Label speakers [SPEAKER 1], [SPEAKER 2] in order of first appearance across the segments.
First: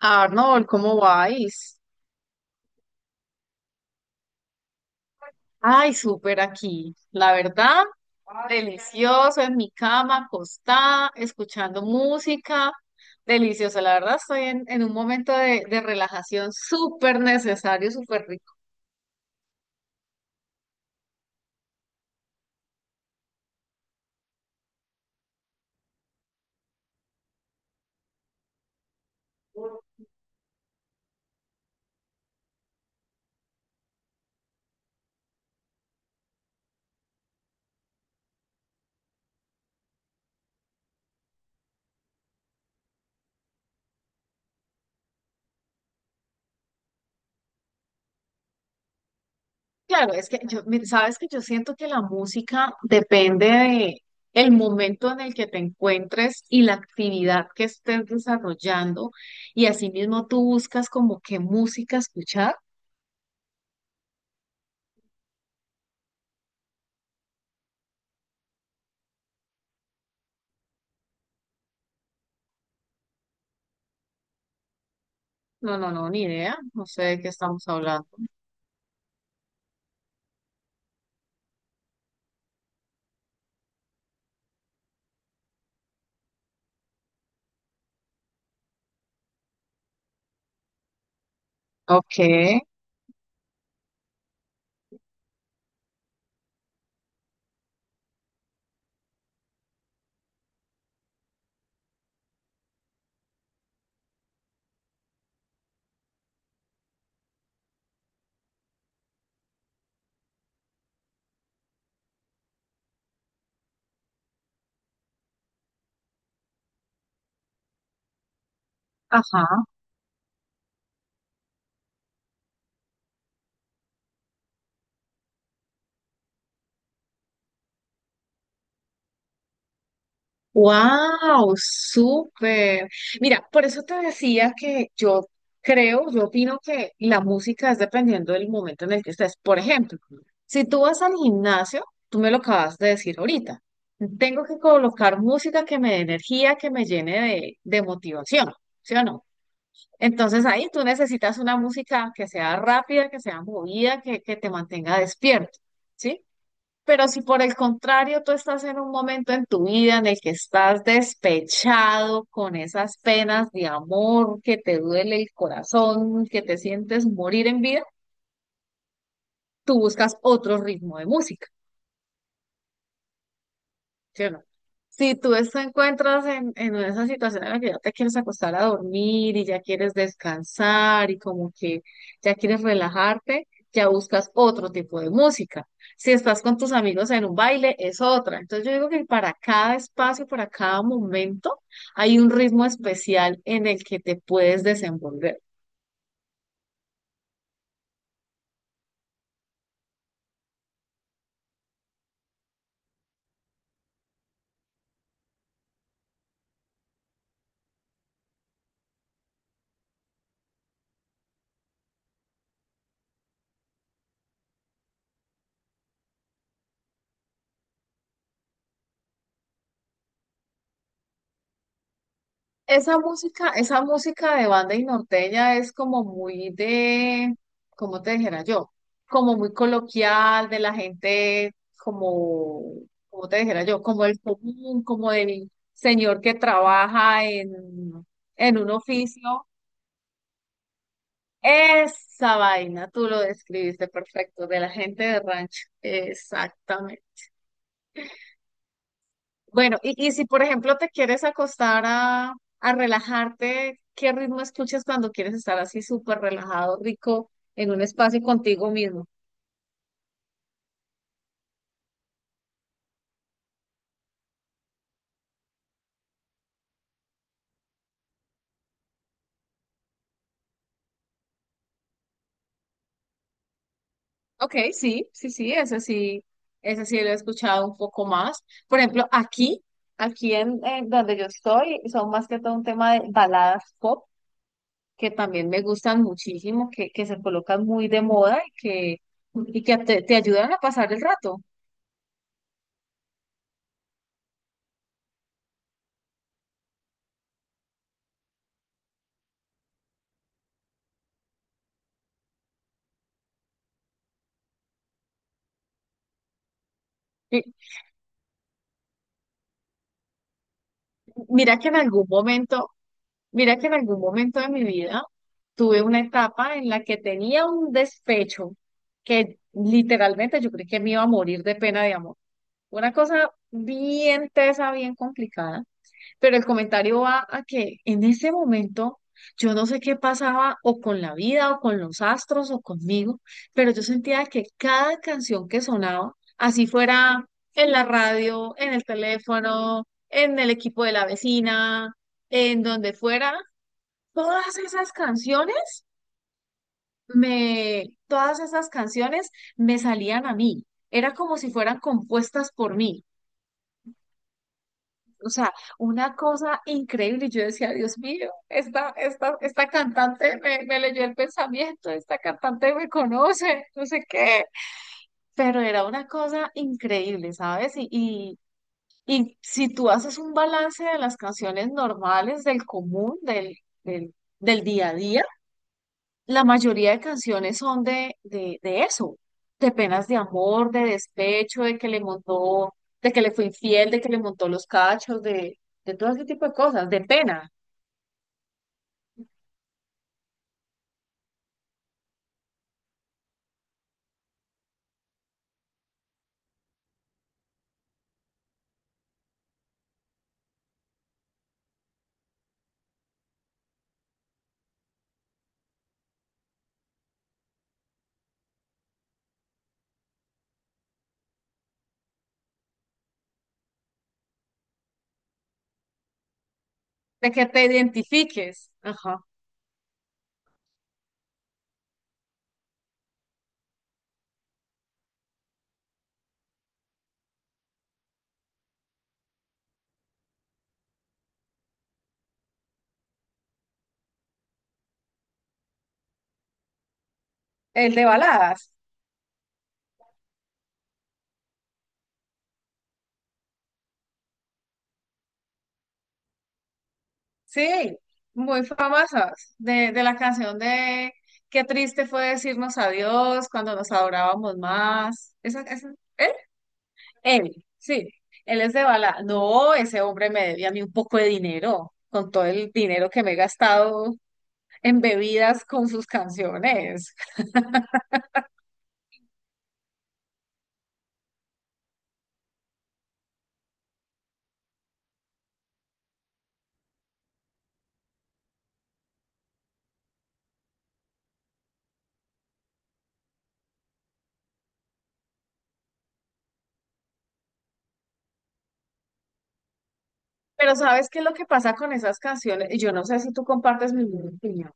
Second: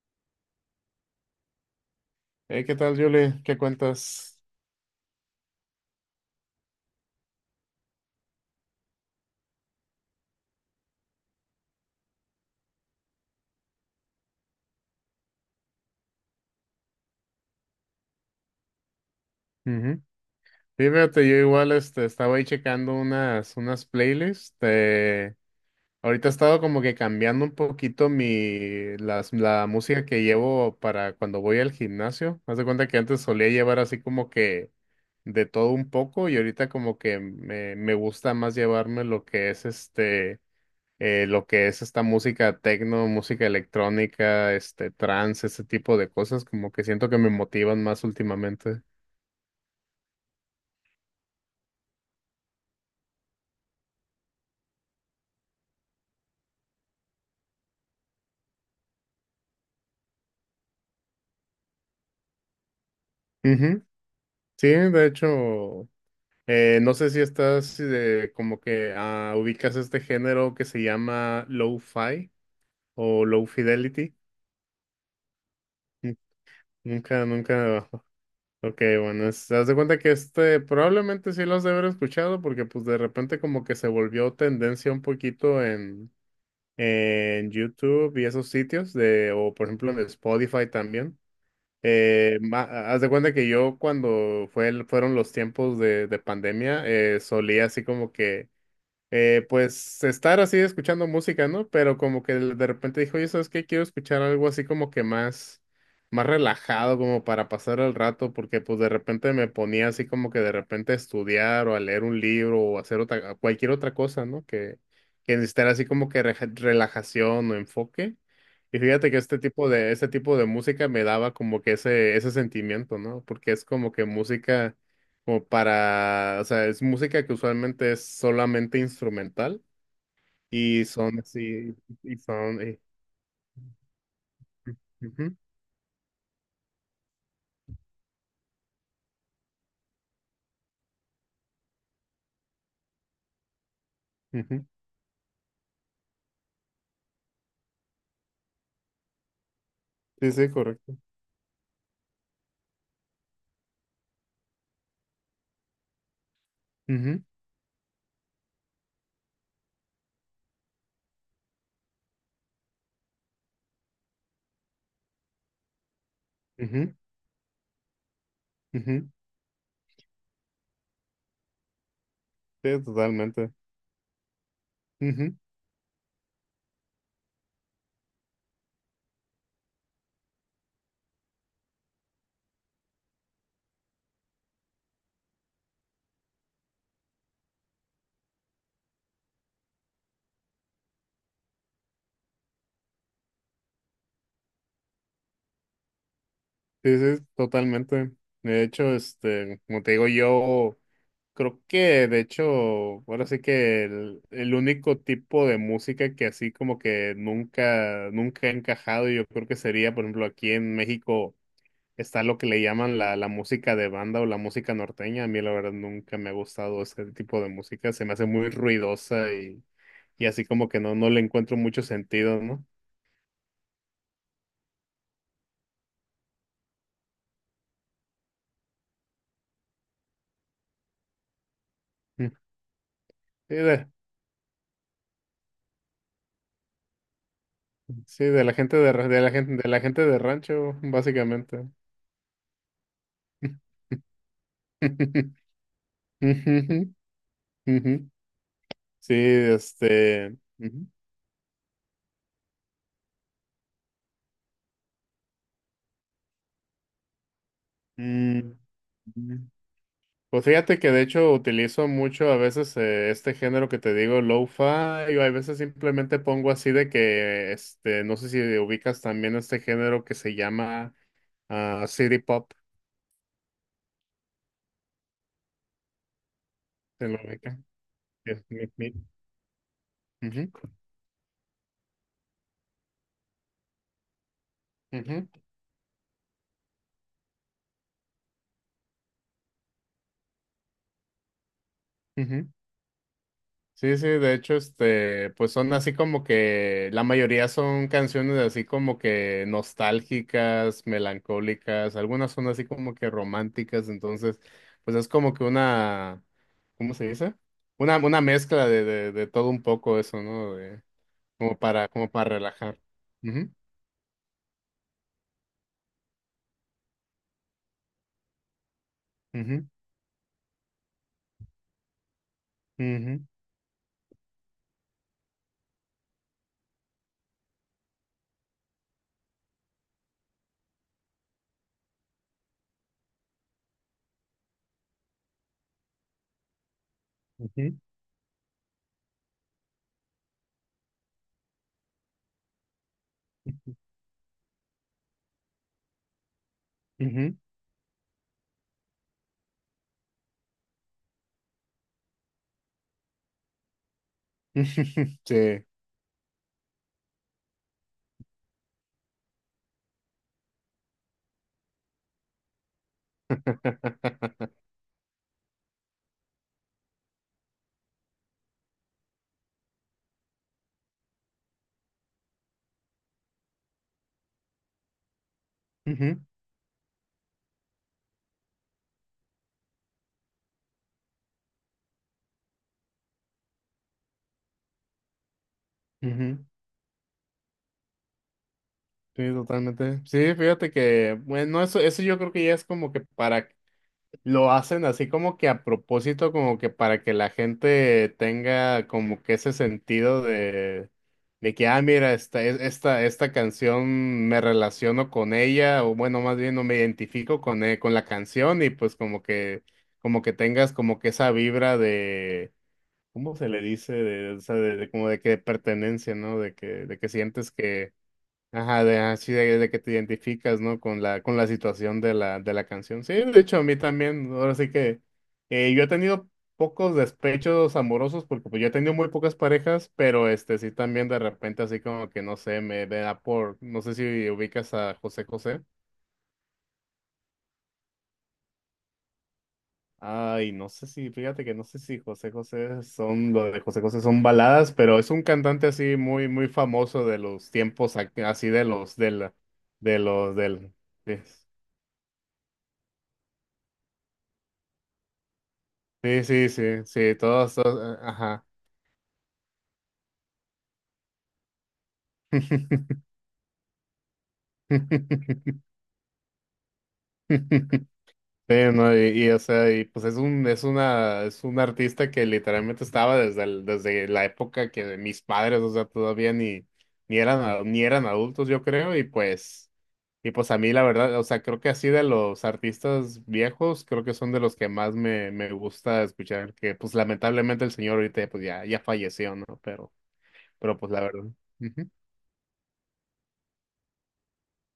[SPEAKER 1] Arnold, ¿cómo vais?
[SPEAKER 2] Hey, ¿qué tal, Julie? ¿Qué cuentas?
[SPEAKER 1] Ay, súper aquí. La verdad, delicioso en mi cama, acostada, escuchando música. Delicioso, la verdad, estoy en un momento de relajación súper necesario, súper rico.
[SPEAKER 2] Ujú. Sí, fíjate, yo igual estaba ahí checando unas playlists. Ahorita he estado como que cambiando un poquito la música que llevo para cuando voy al gimnasio. Haz de cuenta que antes solía llevar así como que de todo un poco y ahorita como que me gusta más llevarme lo que es lo que es esta música techno, música electrónica, este trance, ese tipo de cosas, como que siento que me motivan más últimamente.
[SPEAKER 1] Claro, es que yo, mira, sabes que yo siento que la música depende de el momento en el que te encuentres y la actividad que estés desarrollando, y asimismo tú buscas como qué música escuchar.
[SPEAKER 2] Ujú. Sí, de hecho, no sé si estás como que ubicas este género que se llama lo-fi o low fidelity.
[SPEAKER 1] No, no, no,
[SPEAKER 2] Nun-
[SPEAKER 1] ni idea. No sé de
[SPEAKER 2] Nunca,
[SPEAKER 1] qué estamos
[SPEAKER 2] nunca.
[SPEAKER 1] hablando.
[SPEAKER 2] Ok, bueno, haz de cuenta que este probablemente sí los has de haber escuchado porque pues de repente como que se volvió tendencia un poquito en YouTube y esos sitios de, o por ejemplo en Spotify también.
[SPEAKER 1] Ok,
[SPEAKER 2] Eh, ma- Haz de cuenta que yo cuando fueron los tiempos de pandemia, solía así como que pues estar así escuchando música, ¿no? Pero como que de repente dijo, oye, ¿sabes qué? Quiero escuchar algo así como que más, más relajado, como para pasar el rato, porque pues de repente me ponía así como que de repente a estudiar o a leer un libro o a hacer otra, cualquier otra cosa, ¿no? Que necesitara así como que relajación o enfoque. Y fíjate que
[SPEAKER 1] ajá.
[SPEAKER 2] este tipo de música me daba como que ese sentimiento, ¿no? Porque es como que música como para, o sea, es música que usualmente es solamente instrumental y son
[SPEAKER 1] Wow,
[SPEAKER 2] así, y son,
[SPEAKER 1] súper. Mira, por eso te decía que yo
[SPEAKER 2] ujú,
[SPEAKER 1] creo, yo opino que la música es dependiendo del momento en el que estés. Por ejemplo, si tú vas al gimnasio, tú me lo acabas de decir ahorita. Tengo que
[SPEAKER 2] ujú.
[SPEAKER 1] colocar música que me dé energía, que me llene de motivación, ¿sí o no?
[SPEAKER 2] Sí,
[SPEAKER 1] Entonces
[SPEAKER 2] sí,
[SPEAKER 1] ahí tú
[SPEAKER 2] correcto.
[SPEAKER 1] necesitas una música que sea rápida, que sea movida, que te mantenga despierto. ¿Sí? Pero si
[SPEAKER 2] Ujú,
[SPEAKER 1] por el contrario tú estás en un momento en tu vida en el que estás despechado con esas penas de amor, que te duele el corazón, que te
[SPEAKER 2] ujú,
[SPEAKER 1] sientes morir en vida,
[SPEAKER 2] ujú.
[SPEAKER 1] tú buscas otro ritmo de música.
[SPEAKER 2] Sí, totalmente.
[SPEAKER 1] ¿Sí o no? Si tú
[SPEAKER 2] Ujú.
[SPEAKER 1] te encuentras en esa situación en la que ya te quieres acostar a dormir y ya quieres descansar y como que ya quieres relajarte, ya buscas otro tipo de música. Si estás con tus amigos en un baile, es otra. Entonces yo digo que para cada espacio, para cada momento, hay un ritmo especial en el que te puedes desenvolver.
[SPEAKER 2] Sí, sí, totalmente. De hecho, este, como te digo, yo creo que, de hecho, ahora sí que el único tipo de música que así como que nunca, nunca he encajado, yo creo que sería, por ejemplo, aquí en México está lo que le llaman la música de banda o la música norteña. A mí la verdad nunca me ha gustado ese tipo de música. Se me hace muy ruidosa y así como que no, no le encuentro mucho sentido, ¿no?
[SPEAKER 1] Esa música de banda y norteña es como muy de, ¿cómo te dijera yo? Como muy coloquial, de la gente,
[SPEAKER 2] Mm.
[SPEAKER 1] como, ¿cómo te
[SPEAKER 2] Sí,
[SPEAKER 1] dijera yo? Como el común, como el señor que trabaja
[SPEAKER 2] sí, de la
[SPEAKER 1] en un
[SPEAKER 2] gente
[SPEAKER 1] oficio.
[SPEAKER 2] de la gente de rancho, básicamente.
[SPEAKER 1] Esa vaina, tú lo describiste perfecto, de la gente de rancho.
[SPEAKER 2] Ujú,
[SPEAKER 1] Exactamente.
[SPEAKER 2] ujú. Sí,
[SPEAKER 1] Bueno, y si
[SPEAKER 2] este.
[SPEAKER 1] por ejemplo
[SPEAKER 2] Ujú.
[SPEAKER 1] te quieres acostar a relajarte, ¿qué ritmo escuchas cuando quieres estar así súper relajado, rico, en un espacio
[SPEAKER 2] Mm,
[SPEAKER 1] contigo mismo?
[SPEAKER 2] mm. Pues fíjate que de hecho utilizo mucho a veces este género que te digo, lo-fi, o a veces simplemente pongo así de que, este, no sé si ubicas también este género que se llama City Pop,
[SPEAKER 1] Ok, sí, sí, sí, ese sí, ese sí lo
[SPEAKER 2] ¿te
[SPEAKER 1] he
[SPEAKER 2] lo ubicas?
[SPEAKER 1] escuchado un poco más.
[SPEAKER 2] Es mi-
[SPEAKER 1] Por
[SPEAKER 2] mi-
[SPEAKER 1] ejemplo, aquí, aquí
[SPEAKER 2] Ujú,
[SPEAKER 1] en donde yo estoy, son más que todo un tema de baladas pop, que
[SPEAKER 2] ujú,
[SPEAKER 1] también me gustan muchísimo, que se colocan muy de moda y que te ayudan a pasar el rato.
[SPEAKER 2] ujú. Sí, sí, de hecho, este, pues son así como que la mayoría son canciones así como que nostálgicas, melancólicas, algunas son así como que románticas, entonces, pues es como que una, ¿cómo se dice?
[SPEAKER 1] Y
[SPEAKER 2] Una mezcla de todo un poco eso, ¿no? De,
[SPEAKER 1] Mira
[SPEAKER 2] como
[SPEAKER 1] que en
[SPEAKER 2] para,
[SPEAKER 1] algún
[SPEAKER 2] como para
[SPEAKER 1] momento
[SPEAKER 2] relajar.
[SPEAKER 1] De mi vida tuve una etapa en la que tenía un despecho que
[SPEAKER 2] Ujú,
[SPEAKER 1] literalmente yo creí que me iba a morir de pena de amor. Una
[SPEAKER 2] ujú,
[SPEAKER 1] cosa bien tesa, bien complicada, pero el comentario va a que en ese momento yo no sé qué pasaba o con la vida o con los astros o conmigo, pero yo sentía que cada canción que sonaba, así fuera en
[SPEAKER 2] ujú,
[SPEAKER 1] la radio, en el teléfono, en el equipo de la vecina, en donde fuera todas esas canciones
[SPEAKER 2] ujú,
[SPEAKER 1] me, todas esas canciones me salían a mí. Era como si fueran compuestas por mí.
[SPEAKER 2] ujú.
[SPEAKER 1] O sea,
[SPEAKER 2] Sí.
[SPEAKER 1] una cosa increíble. Yo decía, Dios mío, esta cantante me, me leyó el pensamiento, esta cantante me conoce, no sé qué. Pero era una cosa increíble, ¿sabes? Y si tú haces un balance de las canciones normales, del común, del día a día,
[SPEAKER 2] Ujú,
[SPEAKER 1] la mayoría de canciones son de eso, de penas de amor, de despecho, de que le montó, de que le fue infiel, de que le montó los cachos, de todo ese
[SPEAKER 2] ujú.
[SPEAKER 1] tipo de cosas, de pena,
[SPEAKER 2] Sí, totalmente. Sí, fíjate que, bueno, eso yo creo que ya es como que para, lo hacen así como que a propósito, como que para que la gente tenga como que ese sentido de que, ah, mira, esta canción me relaciono con ella, o bueno, más bien no me identifico con la canción y pues como que tengas como que esa vibra de, ¿cómo se le dice? De, o sea, de como de que pertenencia, ¿no? De que
[SPEAKER 1] de que
[SPEAKER 2] sientes
[SPEAKER 1] te identifiques.
[SPEAKER 2] ajá, de,
[SPEAKER 1] Ajá.
[SPEAKER 2] así de que te identificas, ¿no? Con la situación de la canción. Sí, de hecho, a mí también, ahora sí que yo he tenido pocos despechos amorosos porque pues yo he tenido muy pocas parejas, pero este sí también de repente así como que no sé, me da por, no sé si ubicas a José José.
[SPEAKER 1] El de baladas,
[SPEAKER 2] Ay, no sé si, fíjate que no sé si José José son, lo de José José son baladas, pero es un cantante así muy, muy famoso de los
[SPEAKER 1] sí,
[SPEAKER 2] tiempos, así
[SPEAKER 1] muy famosas, de,
[SPEAKER 2] de
[SPEAKER 1] de la
[SPEAKER 2] los,
[SPEAKER 1] canción
[SPEAKER 2] del...
[SPEAKER 1] de
[SPEAKER 2] sí.
[SPEAKER 1] qué triste fue decirnos adiós cuando nos adorábamos más. Esa,
[SPEAKER 2] Sí, sí, sí, sí,
[SPEAKER 1] él,
[SPEAKER 2] todos, todos,
[SPEAKER 1] sí,
[SPEAKER 2] ajá.
[SPEAKER 1] él es de bala. No, ese hombre me debía a mí un poco de dinero, con todo el dinero que me he gastado en bebidas con sus canciones.
[SPEAKER 2] Sí, no, y, o sea, y pues es un, es una, es un artista que literalmente estaba desde la época que mis padres, o sea, todavía ni, ni eran, ni eran adultos, yo creo, y pues a mí la verdad, o sea, creo que así de los artistas viejos, creo que son de los que más me gusta escuchar, que pues lamentablemente el señor ahorita pues ya, ya falleció, ¿no?
[SPEAKER 1] Pero
[SPEAKER 2] Pero pues la
[SPEAKER 1] ¿sabes qué es
[SPEAKER 2] verdad.
[SPEAKER 1] lo que pasa
[SPEAKER 2] Ujú.
[SPEAKER 1] con esas canciones? Yo no sé si tú compartes mi misma opinión.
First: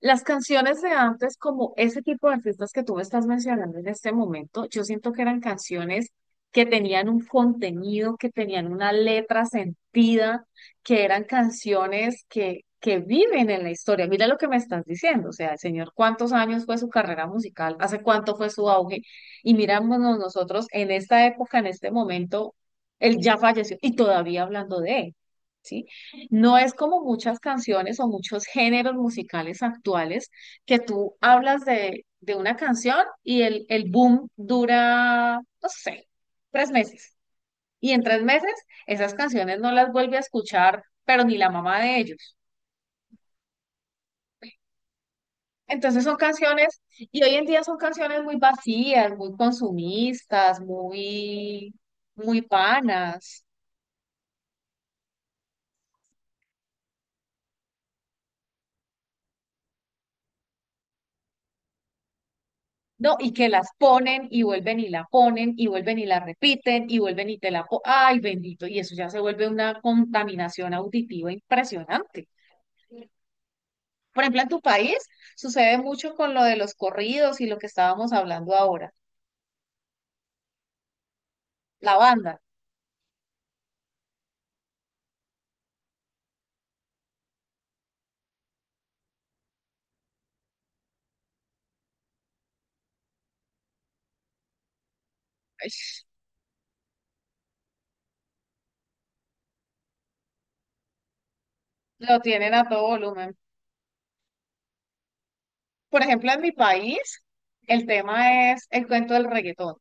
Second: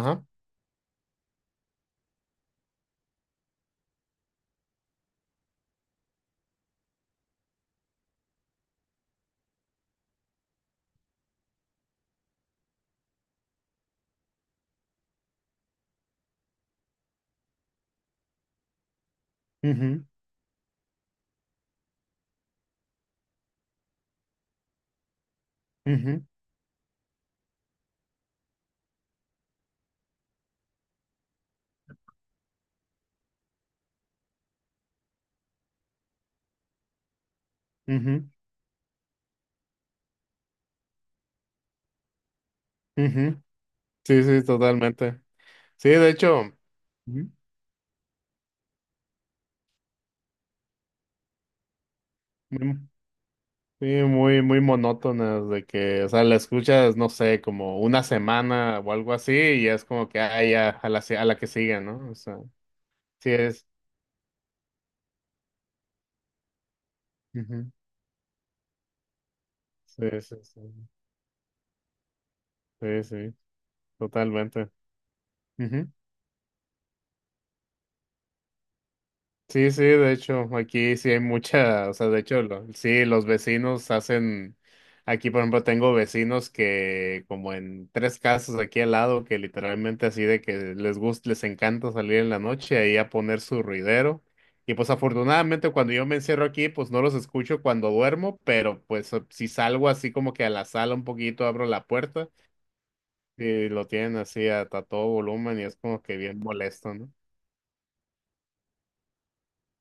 [SPEAKER 1] Las canciones de antes, como ese tipo de artistas que tú me estás mencionando en este momento, yo siento que eran canciones que tenían un contenido, que tenían una letra sentida, que eran canciones que viven en la historia. Mira lo que me estás diciendo, o sea, el señor, ¿cuántos años fue su carrera musical? ¿Hace cuánto fue su auge? Y
[SPEAKER 2] Ujú,
[SPEAKER 1] mirámonos nosotros en esta época, en este momento, él ya falleció y todavía hablando de él. ¿Sí?
[SPEAKER 2] ujú.
[SPEAKER 1] No es como muchas canciones o muchos géneros musicales actuales que tú hablas de una canción y el boom dura, no sé, 3 meses. Y en tres
[SPEAKER 2] Ujú,
[SPEAKER 1] meses esas canciones no las vuelve a escuchar, pero ni la mamá de ellos.
[SPEAKER 2] ujú. Sí, sí, totalmente. Sí,
[SPEAKER 1] Entonces
[SPEAKER 2] de
[SPEAKER 1] son
[SPEAKER 2] hecho,
[SPEAKER 1] canciones, y
[SPEAKER 2] ujú,
[SPEAKER 1] hoy en día son canciones muy vacías, muy consumistas, muy, muy
[SPEAKER 2] muy-
[SPEAKER 1] vanas.
[SPEAKER 2] sí, muy, muy monótonas de que, o sea, la escuchas, no sé, como una semana o algo así, y es como que, ah, ya, a la que sigue, ¿no? O sea,
[SPEAKER 1] No,
[SPEAKER 2] sí
[SPEAKER 1] y que
[SPEAKER 2] es.
[SPEAKER 1] las ponen y vuelven y la ponen y vuelven y la repiten y vuelven y te la
[SPEAKER 2] Ujú.
[SPEAKER 1] po- ¡ay, bendito! Y eso ya se vuelve una
[SPEAKER 2] Sí, sí, sí,
[SPEAKER 1] contaminación auditiva impresionante.
[SPEAKER 2] sí, sí,
[SPEAKER 1] Por ejemplo, en tu
[SPEAKER 2] totalmente.
[SPEAKER 1] país sucede mucho con lo de los corridos y lo que estábamos hablando ahora.
[SPEAKER 2] Sí, sí, de hecho, aquí sí hay mucha,
[SPEAKER 1] La
[SPEAKER 2] o sea, de
[SPEAKER 1] banda,
[SPEAKER 2] hecho, sí, los vecinos hacen, aquí por ejemplo tengo vecinos que como en tres casas aquí al lado, que literalmente así de que les gusta, les encanta salir en la noche ahí a poner su ruidero. Y pues afortunadamente cuando
[SPEAKER 1] ¡ay!
[SPEAKER 2] yo me encierro aquí, pues no los escucho cuando duermo, pero pues si salgo así como que a la sala un poquito, abro la
[SPEAKER 1] Lo
[SPEAKER 2] puerta
[SPEAKER 1] tienen a todo volumen.
[SPEAKER 2] y lo tienen así a todo volumen y es
[SPEAKER 1] Por
[SPEAKER 2] como que
[SPEAKER 1] ejemplo, en
[SPEAKER 2] bien
[SPEAKER 1] mi
[SPEAKER 2] molesto, ¿no?
[SPEAKER 1] país, el tema es el cuento del reggaetón.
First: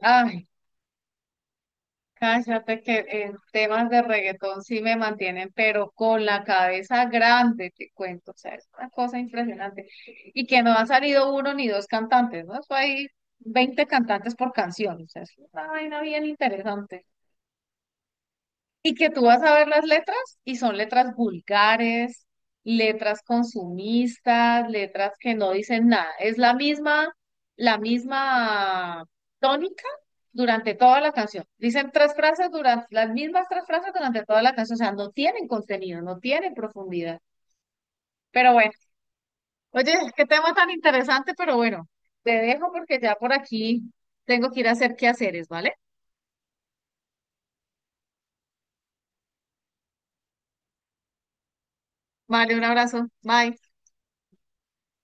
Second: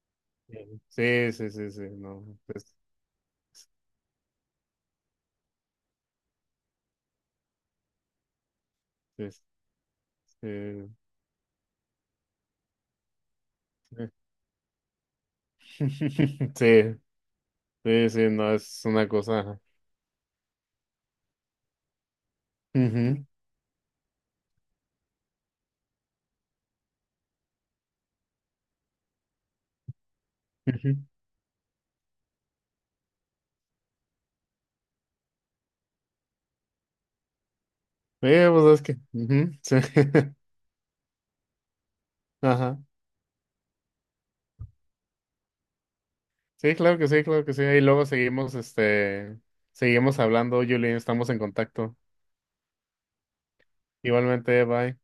[SPEAKER 1] Ay,
[SPEAKER 2] Sí, sí, sí, sí, sí, no. Pues,
[SPEAKER 1] cállate que en temas de reggaetón sí me mantienen, pero con la cabeza grande, te cuento. O sea, es una cosa
[SPEAKER 2] sí,
[SPEAKER 1] impresionante. Y que no han
[SPEAKER 2] Eh,
[SPEAKER 1] salido uno ni dos cantantes, ¿no? Eso hay 20 cantantes por canción. O sea, es una vaina bien
[SPEAKER 2] Sí,
[SPEAKER 1] interesante.
[SPEAKER 2] sí, sí, no, es
[SPEAKER 1] Y
[SPEAKER 2] una
[SPEAKER 1] que tú vas a
[SPEAKER 2] cosa.
[SPEAKER 1] ver las letras y son letras vulgares, letras
[SPEAKER 2] Ujú,
[SPEAKER 1] consumistas, letras que no dicen nada. Es la misma tónica durante
[SPEAKER 2] ujú.
[SPEAKER 1] toda la canción. Dicen tres frases durante, las mismas tres frases durante toda la canción. O sea, no tienen contenido, no tienen profundidad. Pero bueno,
[SPEAKER 2] Pues es que. Ujú, sí.
[SPEAKER 1] oye, qué tema tan interesante, pero bueno, te dejo
[SPEAKER 2] Ajá.
[SPEAKER 1] porque ya por aquí tengo que ir a hacer quehaceres, ¿vale?
[SPEAKER 2] Sí, claro que sí, claro que sí. Y luego seguimos, este, seguimos hablando, Julian, estamos en contacto.
[SPEAKER 1] Vale, un abrazo. Bye.
[SPEAKER 2] Igualmente, bye.